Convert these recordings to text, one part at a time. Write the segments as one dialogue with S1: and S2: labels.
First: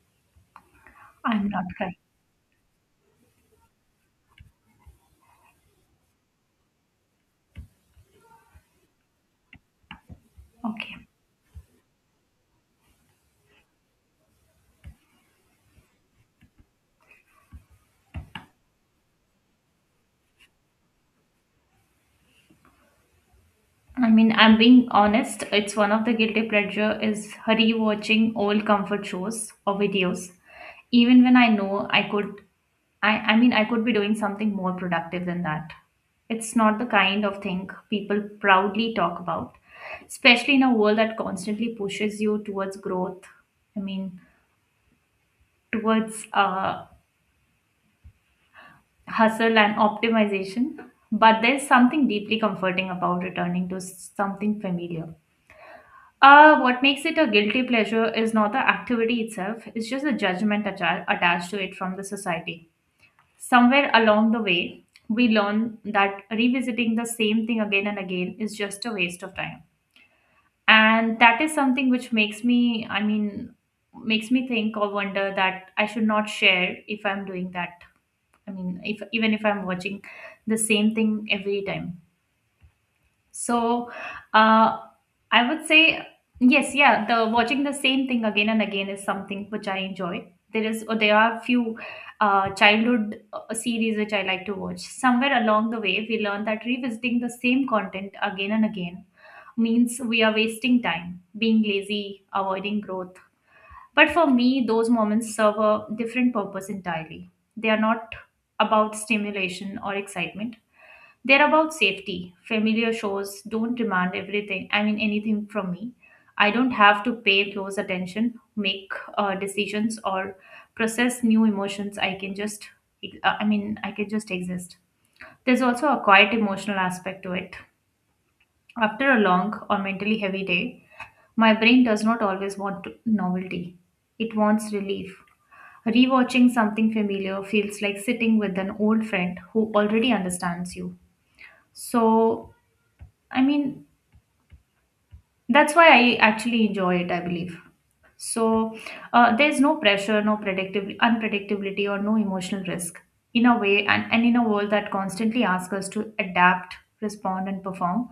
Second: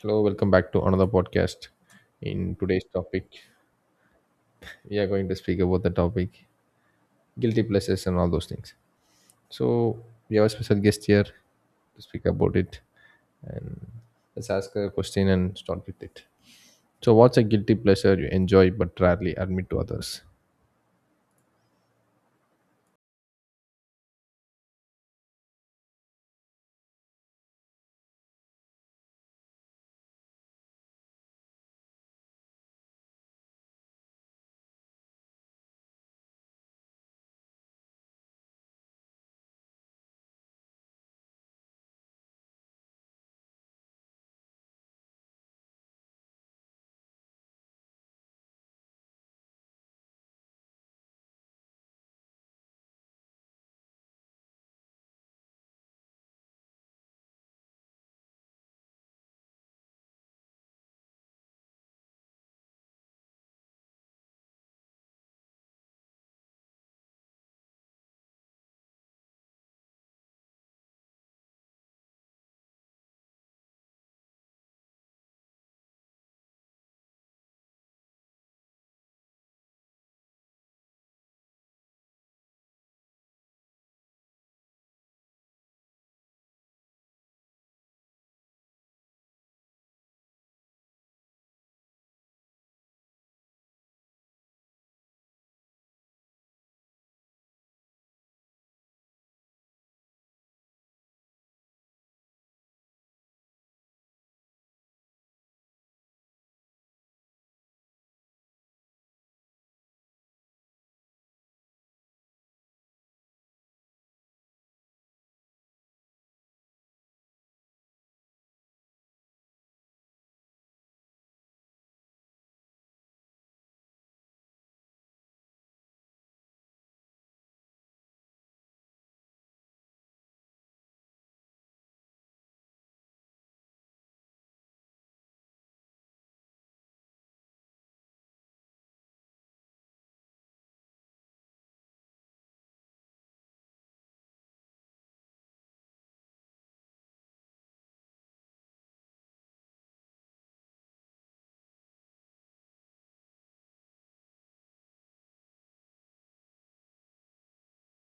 S1: Hello, welcome back to another
S2: I'm not
S1: podcast.
S2: crying.
S1: In today's topic, we are going to speak about the topic guilty pleasures and all those things. So, we have a special guest
S2: Okay.
S1: here to speak about it. And let's ask her a question and start with it. So, what's a guilty pleasure you enjoy but rarely admit to others?
S2: I'm being honest. It's one of the guilty pleasure is rewatching old comfort shows or videos, even when I know I could. I could be doing something more productive than that. It's not the kind of thing people proudly talk about, especially in a world that constantly pushes you towards growth. I mean, towards hustle and optimization. But there's something deeply comforting about returning to something familiar. What makes it a guilty pleasure is not the activity itself, it's just the judgment attached to it from the society. Somewhere along the way, we learn that revisiting the same thing again and again is just a waste of time. And that is something which makes me, I mean, makes me think or wonder that I should not share if I'm doing that. I mean, if even if I'm watching the same thing every time. So, uh, I would say yes, yeah. The watching the same thing again and again is something which I enjoy. There is, or there are few childhood series which I like to watch. Somewhere along the way, we learned that revisiting the same content again and again means we are wasting time, being lazy, avoiding growth. But for me, those moments serve a different purpose entirely. They are not about stimulation or excitement, they're about safety. Familiar shows don't demand everything, I mean, anything from me. I don't have to pay close attention, make decisions, or process new emotions. I can just, I can just exist. There's also a quiet emotional aspect to it. After a long or mentally heavy day, my brain does not always want novelty, it wants relief. Rewatching something familiar feels like sitting with an old friend who already understands you. So, I mean, that's why I actually enjoy it, I believe. So there's no pressure, no predictability, unpredictability, or no emotional risk in a way, and in a world that constantly asks us to adapt, respond, and perform.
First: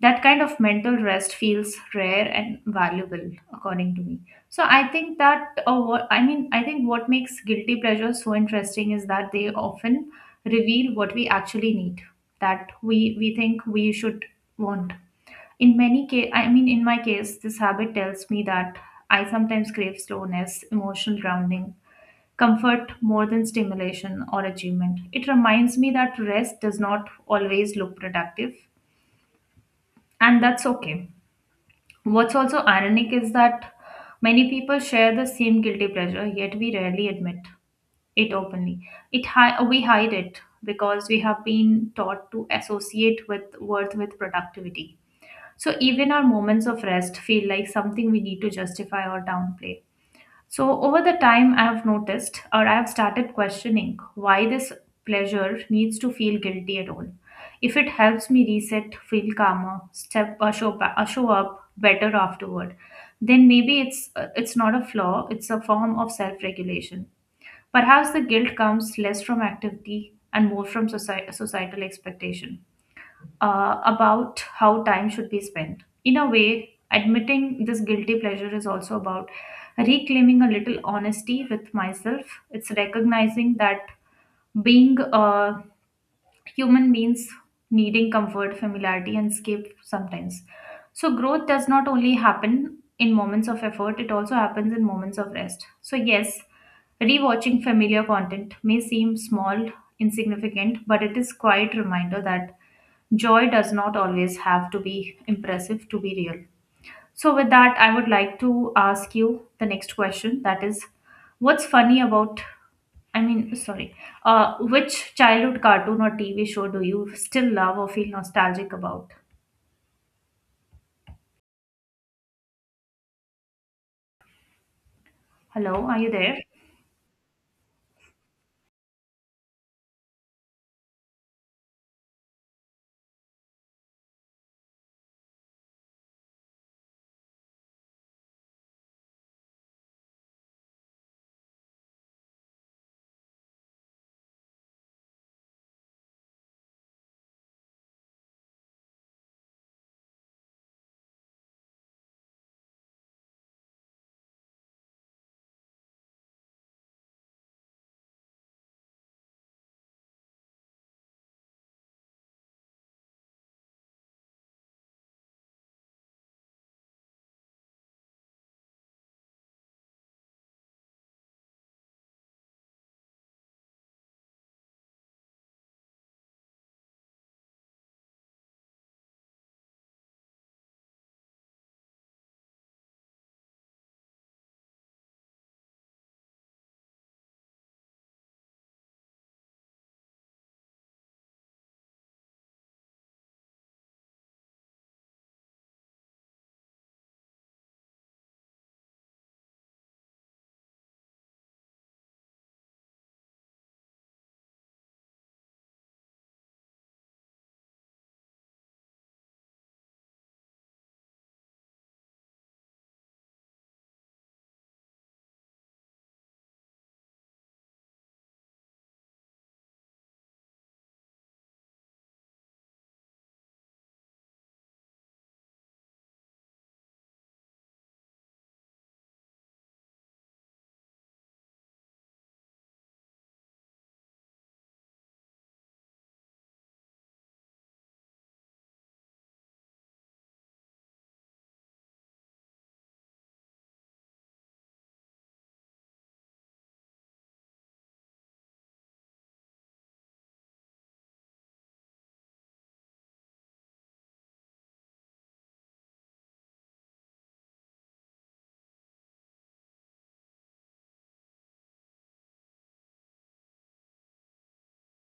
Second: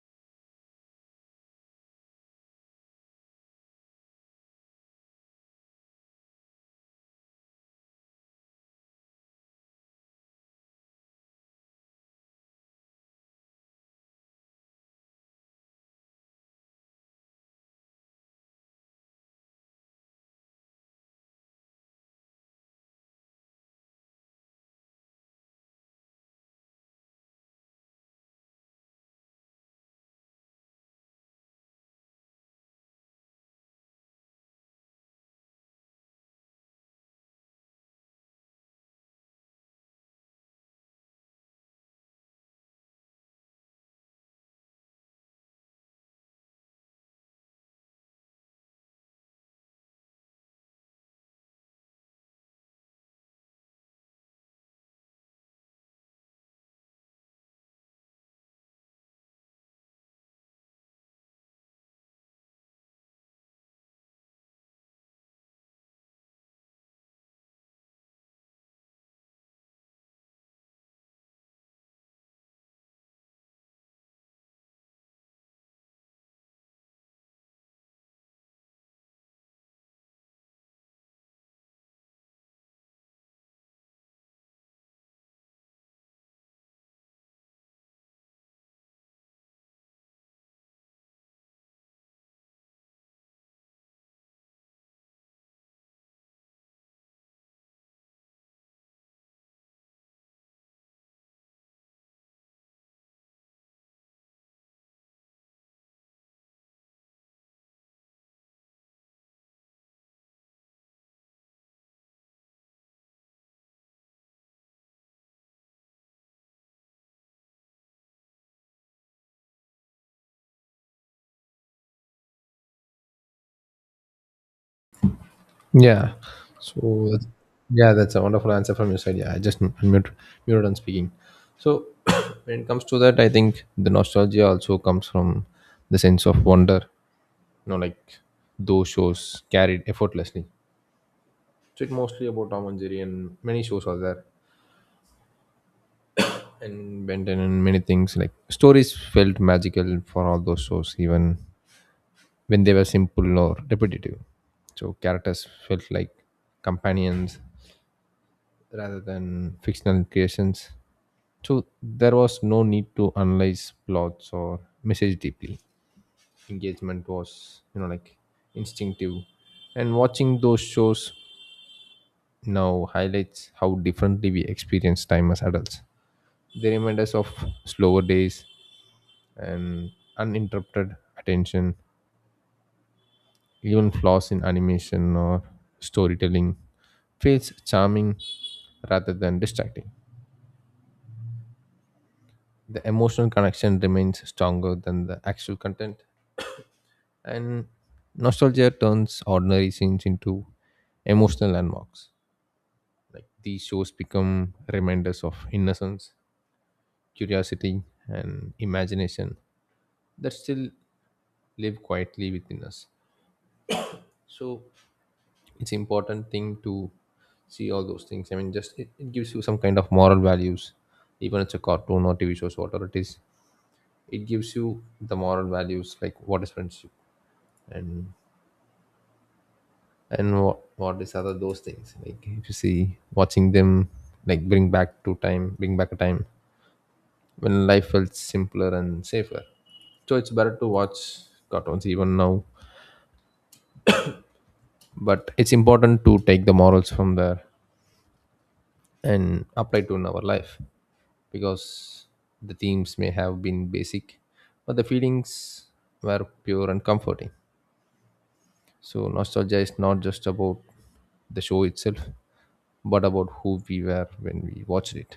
S2: That kind of mental rest feels rare and valuable, according to me. So I think that, what, I mean, I think what makes guilty pleasures so interesting is that they often reveal what we actually need, that we think we should want in many case. In my case, this habit tells me that I sometimes crave slowness, emotional grounding, comfort more than stimulation or achievement. It reminds me that rest does not always look productive, and that's okay. What's also ironic is that many people share the same guilty pleasure, yet we rarely admit it openly. We hide it because we have been taught to associate with worth with productivity. So even our moments of rest feel like something we need to justify or downplay. So over the time, I have noticed or I have started questioning why this pleasure needs to feel guilty at all. If it helps me reset, feel calmer, step or show, ba- or show up better afterward, then maybe it's not a flaw. It's a form of self-regulation. Perhaps the guilt comes less from activity and more from societal expectation about how time should be spent. In a way, admitting this guilty pleasure is also about reclaiming a little honesty with myself. It's recognizing that being a human means needing comfort, familiarity, and escape sometimes. So, growth does not only happen in moments of effort, it also happens in moments of rest. So, yes, rewatching familiar content may seem small, insignificant, but it is quite reminder that joy does not always have to be impressive to be real. So, with that, I would like to ask you the next question that is, what's funny about, I mean, sorry, which childhood cartoon or TV show do you still love or feel nostalgic about? Hello, are you
S1: Yeah.
S2: there?
S1: So, that's, yeah, that's a wonderful answer from your side. Yeah, I just muted on speaking. So, when it comes to that, I think the nostalgia also comes from the sense of wonder, you know, like those shows carried effortlessly. So it's mostly about Tom and Jerry, and many shows are there, and Benton and many things like stories felt magical for all those shows, even when they were simple or repetitive. So characters felt like companions rather than fictional creations. So there was no need to analyze plots or message deeply. Engagement was, you know, like instinctive. And watching those shows now highlights how differently we experience time as adults. They remind us of slower days and uninterrupted attention, even flaws in animation or storytelling feels charming rather than distracting. The emotional connection remains stronger than the actual content, and nostalgia turns ordinary scenes into emotional landmarks. Like these shows become reminders of innocence, curiosity, and imagination that still live quietly within us. So it's important thing to see all those things. I mean, just it gives you some kind of moral values, even it's a cartoon or TV shows, whatever it is. It gives you the moral values like what is friendship and and what is other those things. Like if you see watching them, like bring back to time, bring back a time when life felt simpler and safer, so it's better to watch cartoons even now, but it's important to take the morals from there and apply to in our life because the themes may have been basic but the feelings were pure and comforting. So nostalgia is not just about the show itself but about who we were when we watched it.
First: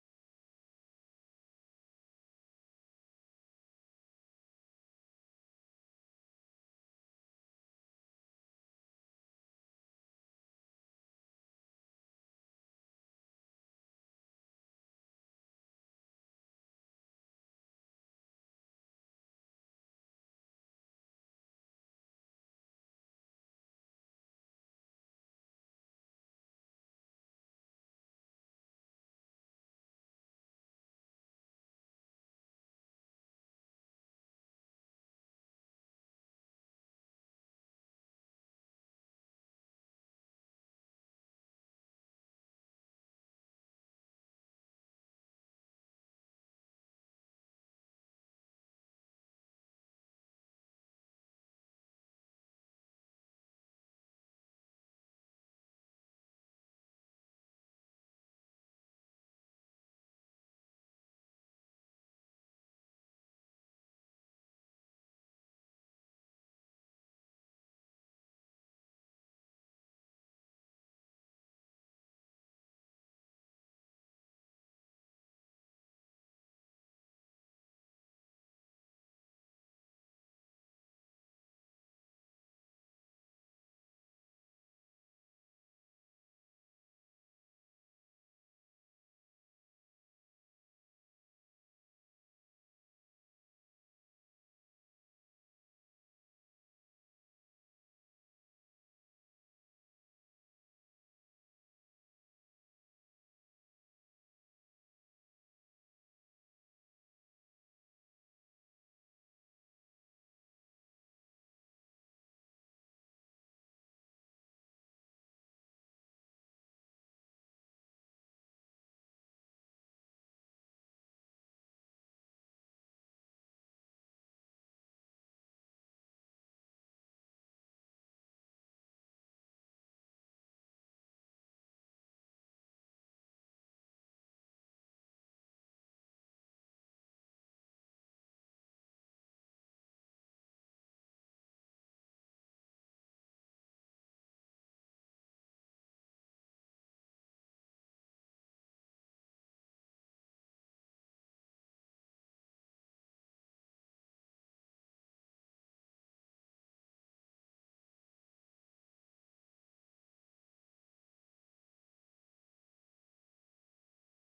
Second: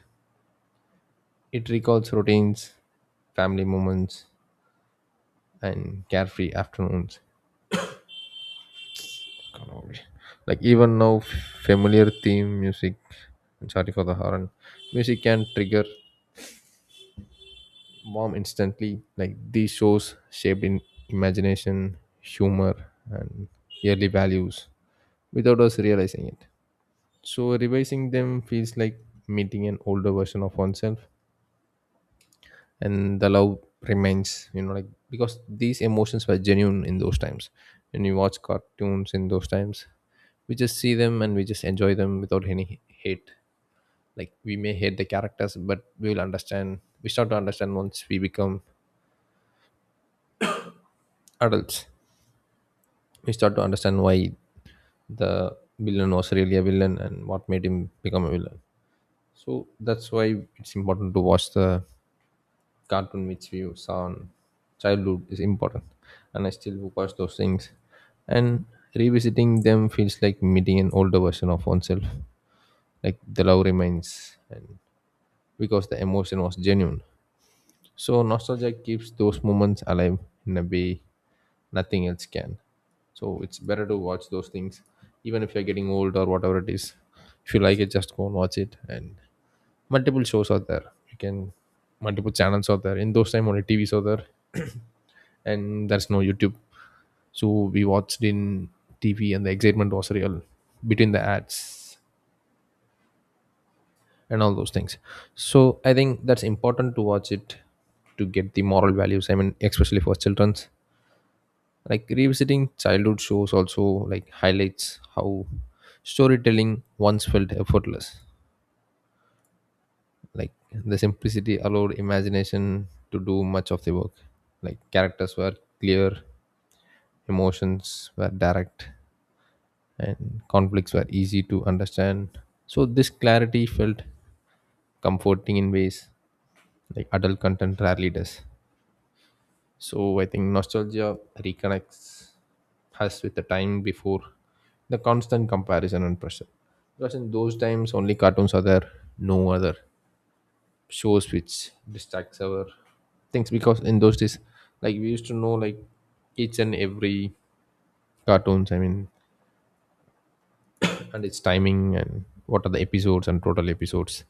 S1: It recalls routines, family moments, and carefree afternoons. Like even now, familiar theme music, I'm sorry for the horn, music can trigger warm instantly. Like these shows shaped in imagination, humor, and yearly values without us realizing it. So revising them feels like meeting an older version of oneself, and the love remains. You know, like because these emotions were genuine in those times. When you watch cartoons in those times, we just see them and we just enjoy them without any hate. Like we may hate the characters, but we will understand. We start to understand once we become adults. We start to understand why the villain was really a villain and what made him become a villain. So that's why it's important to watch the cartoon which we saw on childhood is important. And I still watch those things. And revisiting them feels like meeting an older version of oneself. Like the love remains and because the emotion was genuine. So nostalgia keeps those moments alive in a way nothing else can. So it's better to watch those things, even if you're getting old or whatever it is. If you like it, just go and watch it, and multiple shows are there. You can, multiple channels are there. In those time, only tvs are there. And there's no youtube, so we watched in tv and the excitement was real between the ads and all those things. So I think that's important to watch it to get the moral values, I mean especially for children. Like revisiting childhood shows also, like highlights how storytelling once felt effortless. Like the simplicity allowed imagination to do much of the work. Like characters were clear, emotions were direct, and conflicts were easy to understand. So this clarity felt comforting in ways like adult content rarely does. So I think nostalgia reconnects us with the time before the constant comparison and pressure. Because in those times only cartoons are there, no other shows which distracts our things, because in those days, like we used to know, like each and every cartoons, I mean, and its timing and what are the episodes and total episodes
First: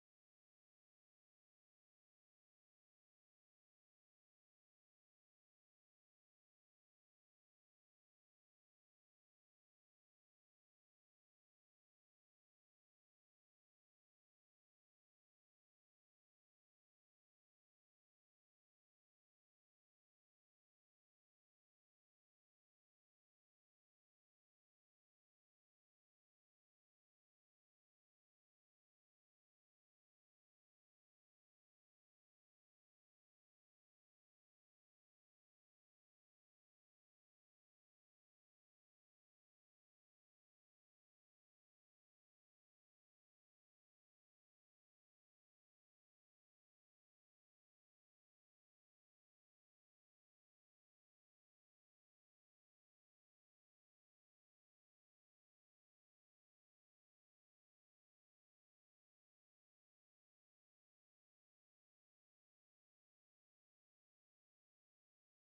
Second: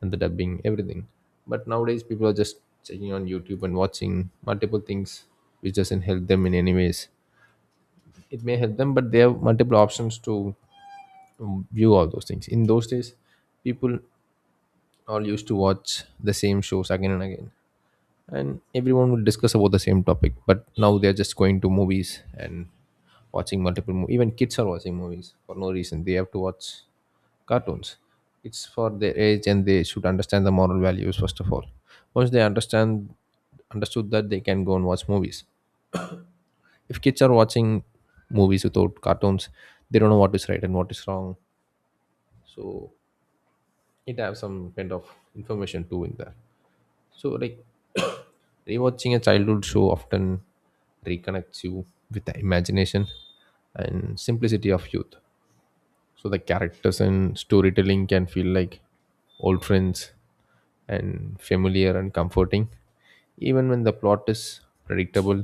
S1: and the dubbing, everything. But nowadays people are just checking on YouTube and watching multiple things which doesn't help them in any ways. It may help them, but they have multiple options to view all those things. In those days, people all used to watch the same shows again and again, and everyone would discuss about the same topic, but now they're just going to movies and watching multiple movies. Even kids are watching movies for no reason. They have to watch cartoons. It's for their age and they should understand the moral values first of all. Once they understand understood that, they can go and watch movies. If kids are watching movies without cartoons, they don't know what is right and what is wrong. So it have some kind of information too in there. So like rewatching a childhood show often reconnects you with the imagination and simplicity of youth. So the characters and storytelling can feel like old friends and familiar and comforting, even when the plot is predictable.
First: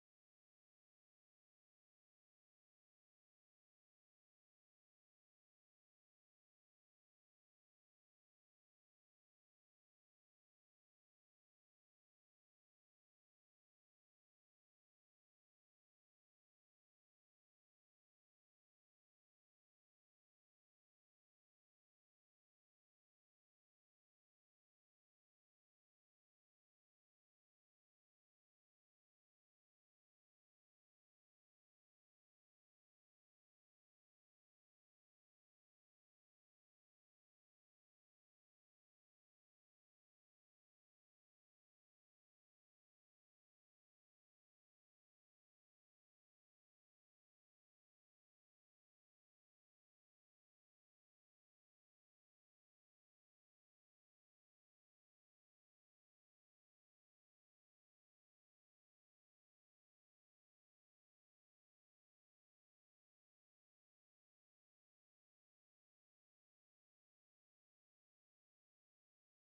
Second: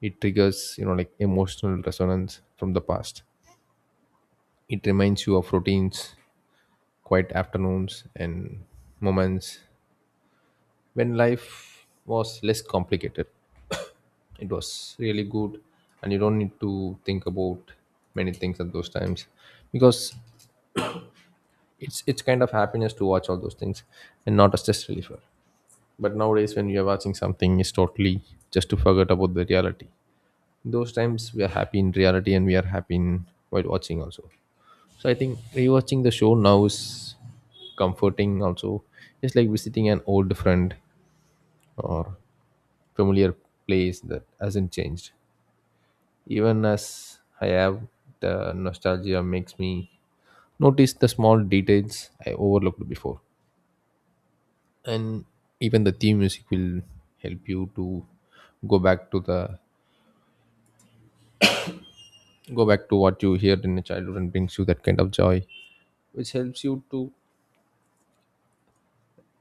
S1: It triggers, you know, like emotional resonance from the past. It reminds you of routines, quiet afternoons, and moments when life was less complicated. It was really good, and you don't need to think about many things at those times, because it's kind of happiness to watch all those things and not a stress reliever. But nowadays when you are watching something, it's totally just to forget about the reality. Those times we are happy in reality and we are happy in while watching also. So I think rewatching the show now is comforting also. It's like visiting an old friend or familiar place that hasn't changed. Even as I have, the nostalgia makes me notice the small details I overlooked before. And even the theme music will help you to go back to the go back to what you heard in your childhood and brings you that kind of joy, which helps you to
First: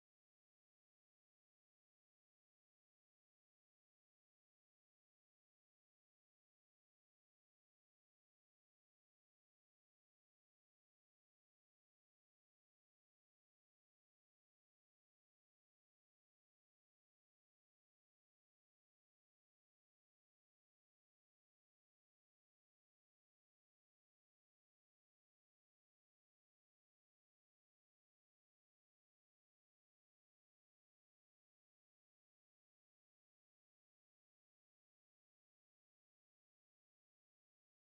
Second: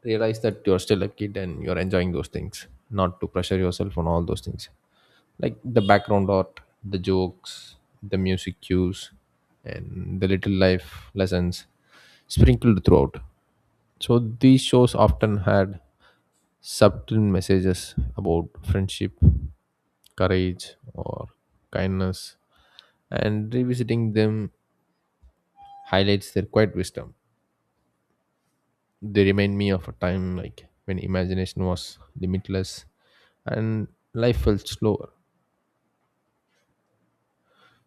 S1: realize that you're still a kid and you're enjoying those things, not to pressure yourself on all those things. Like the background art, the jokes, the music cues, and the little life lessons sprinkled throughout. So these shows often had subtle messages about friendship, courage, or kindness, and revisiting them highlights their quiet wisdom. They remind me of a time like when imagination was limitless and life felt slower.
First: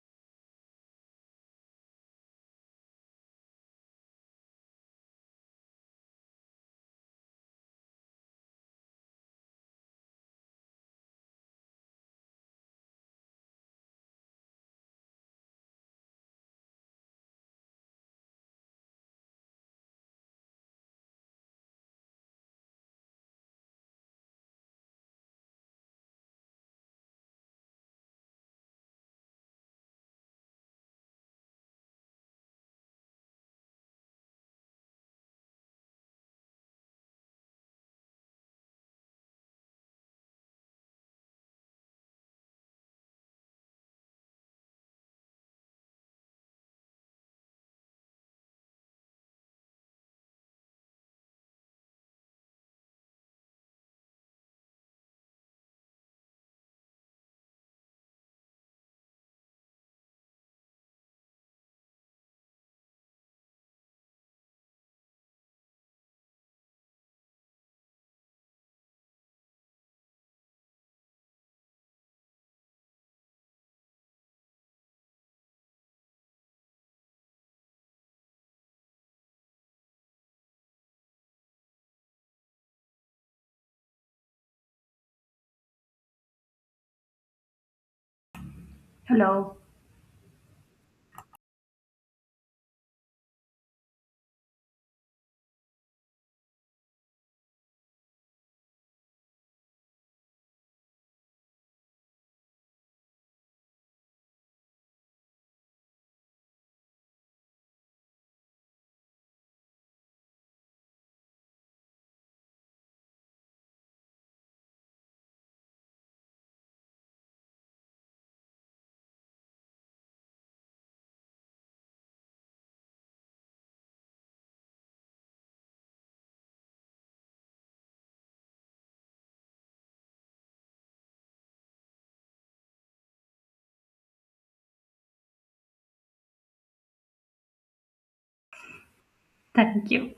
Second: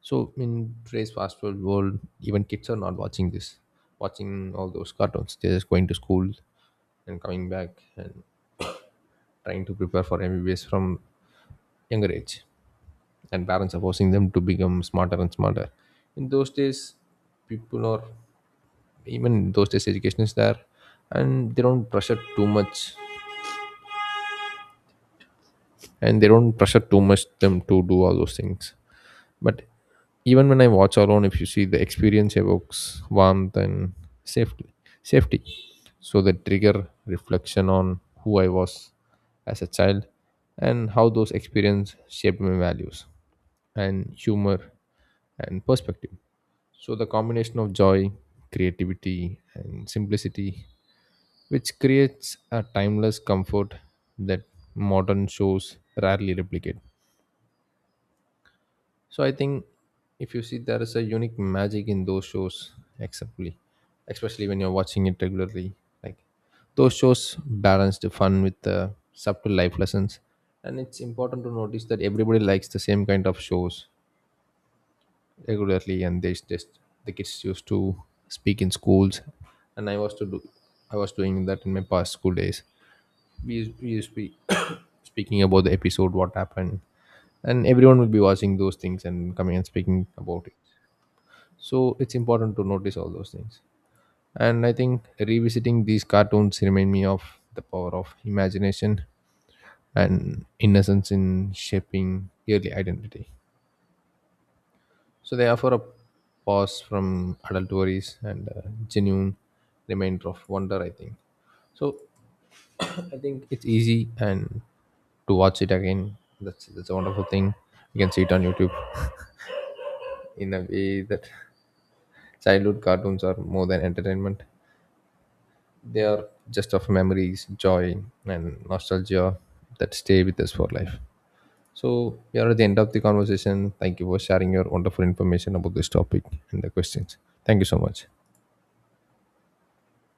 S1: So in today's fast food world, even kids are not watching watching all those cartoons. They're just going to school and coming back and trying to prepare for MBBS from younger age. And parents are forcing them to become smarter and smarter. In those days, people are even in those days education is there, and they don't pressure too much, them to do all those things. But even when I watch alone, if you see the experience evokes warmth and safety, safety. So they trigger reflection on who I was as a child and how those experiences shaped my values and humor and perspective. So the combination of joy, creativity, and simplicity, which creates a timeless comfort that modern shows rarely replicate. So I think if you see there is a unique magic in those shows, exceptly, especially when you're watching it regularly. Like those shows balance the fun with the subtle life lessons, and it's important to notice that everybody likes the same kind of shows regularly, and they just the kids used to speak in schools, and I was doing that in my past school days. We used to be speaking about the episode, what happened, and everyone will be watching those things and coming
S2: Hello,
S1: and speaking about it. So it's important to notice all those things. And I think revisiting these cartoons remind me of the power of imagination and innocence in shaping early identity. So they offer a pause from adult worries and a genuine remainder of wonder, I think. So I think it's easy and to watch it again. That's a wonderful thing. You can see it on youtube. In a way that childhood cartoons are more than entertainment. They are just of memories, joy, and nostalgia that stay with us for life. So, we are at the end of the conversation. Thank you for sharing your wonderful information about this topic and the questions. Thank you so much.
S2: thank you.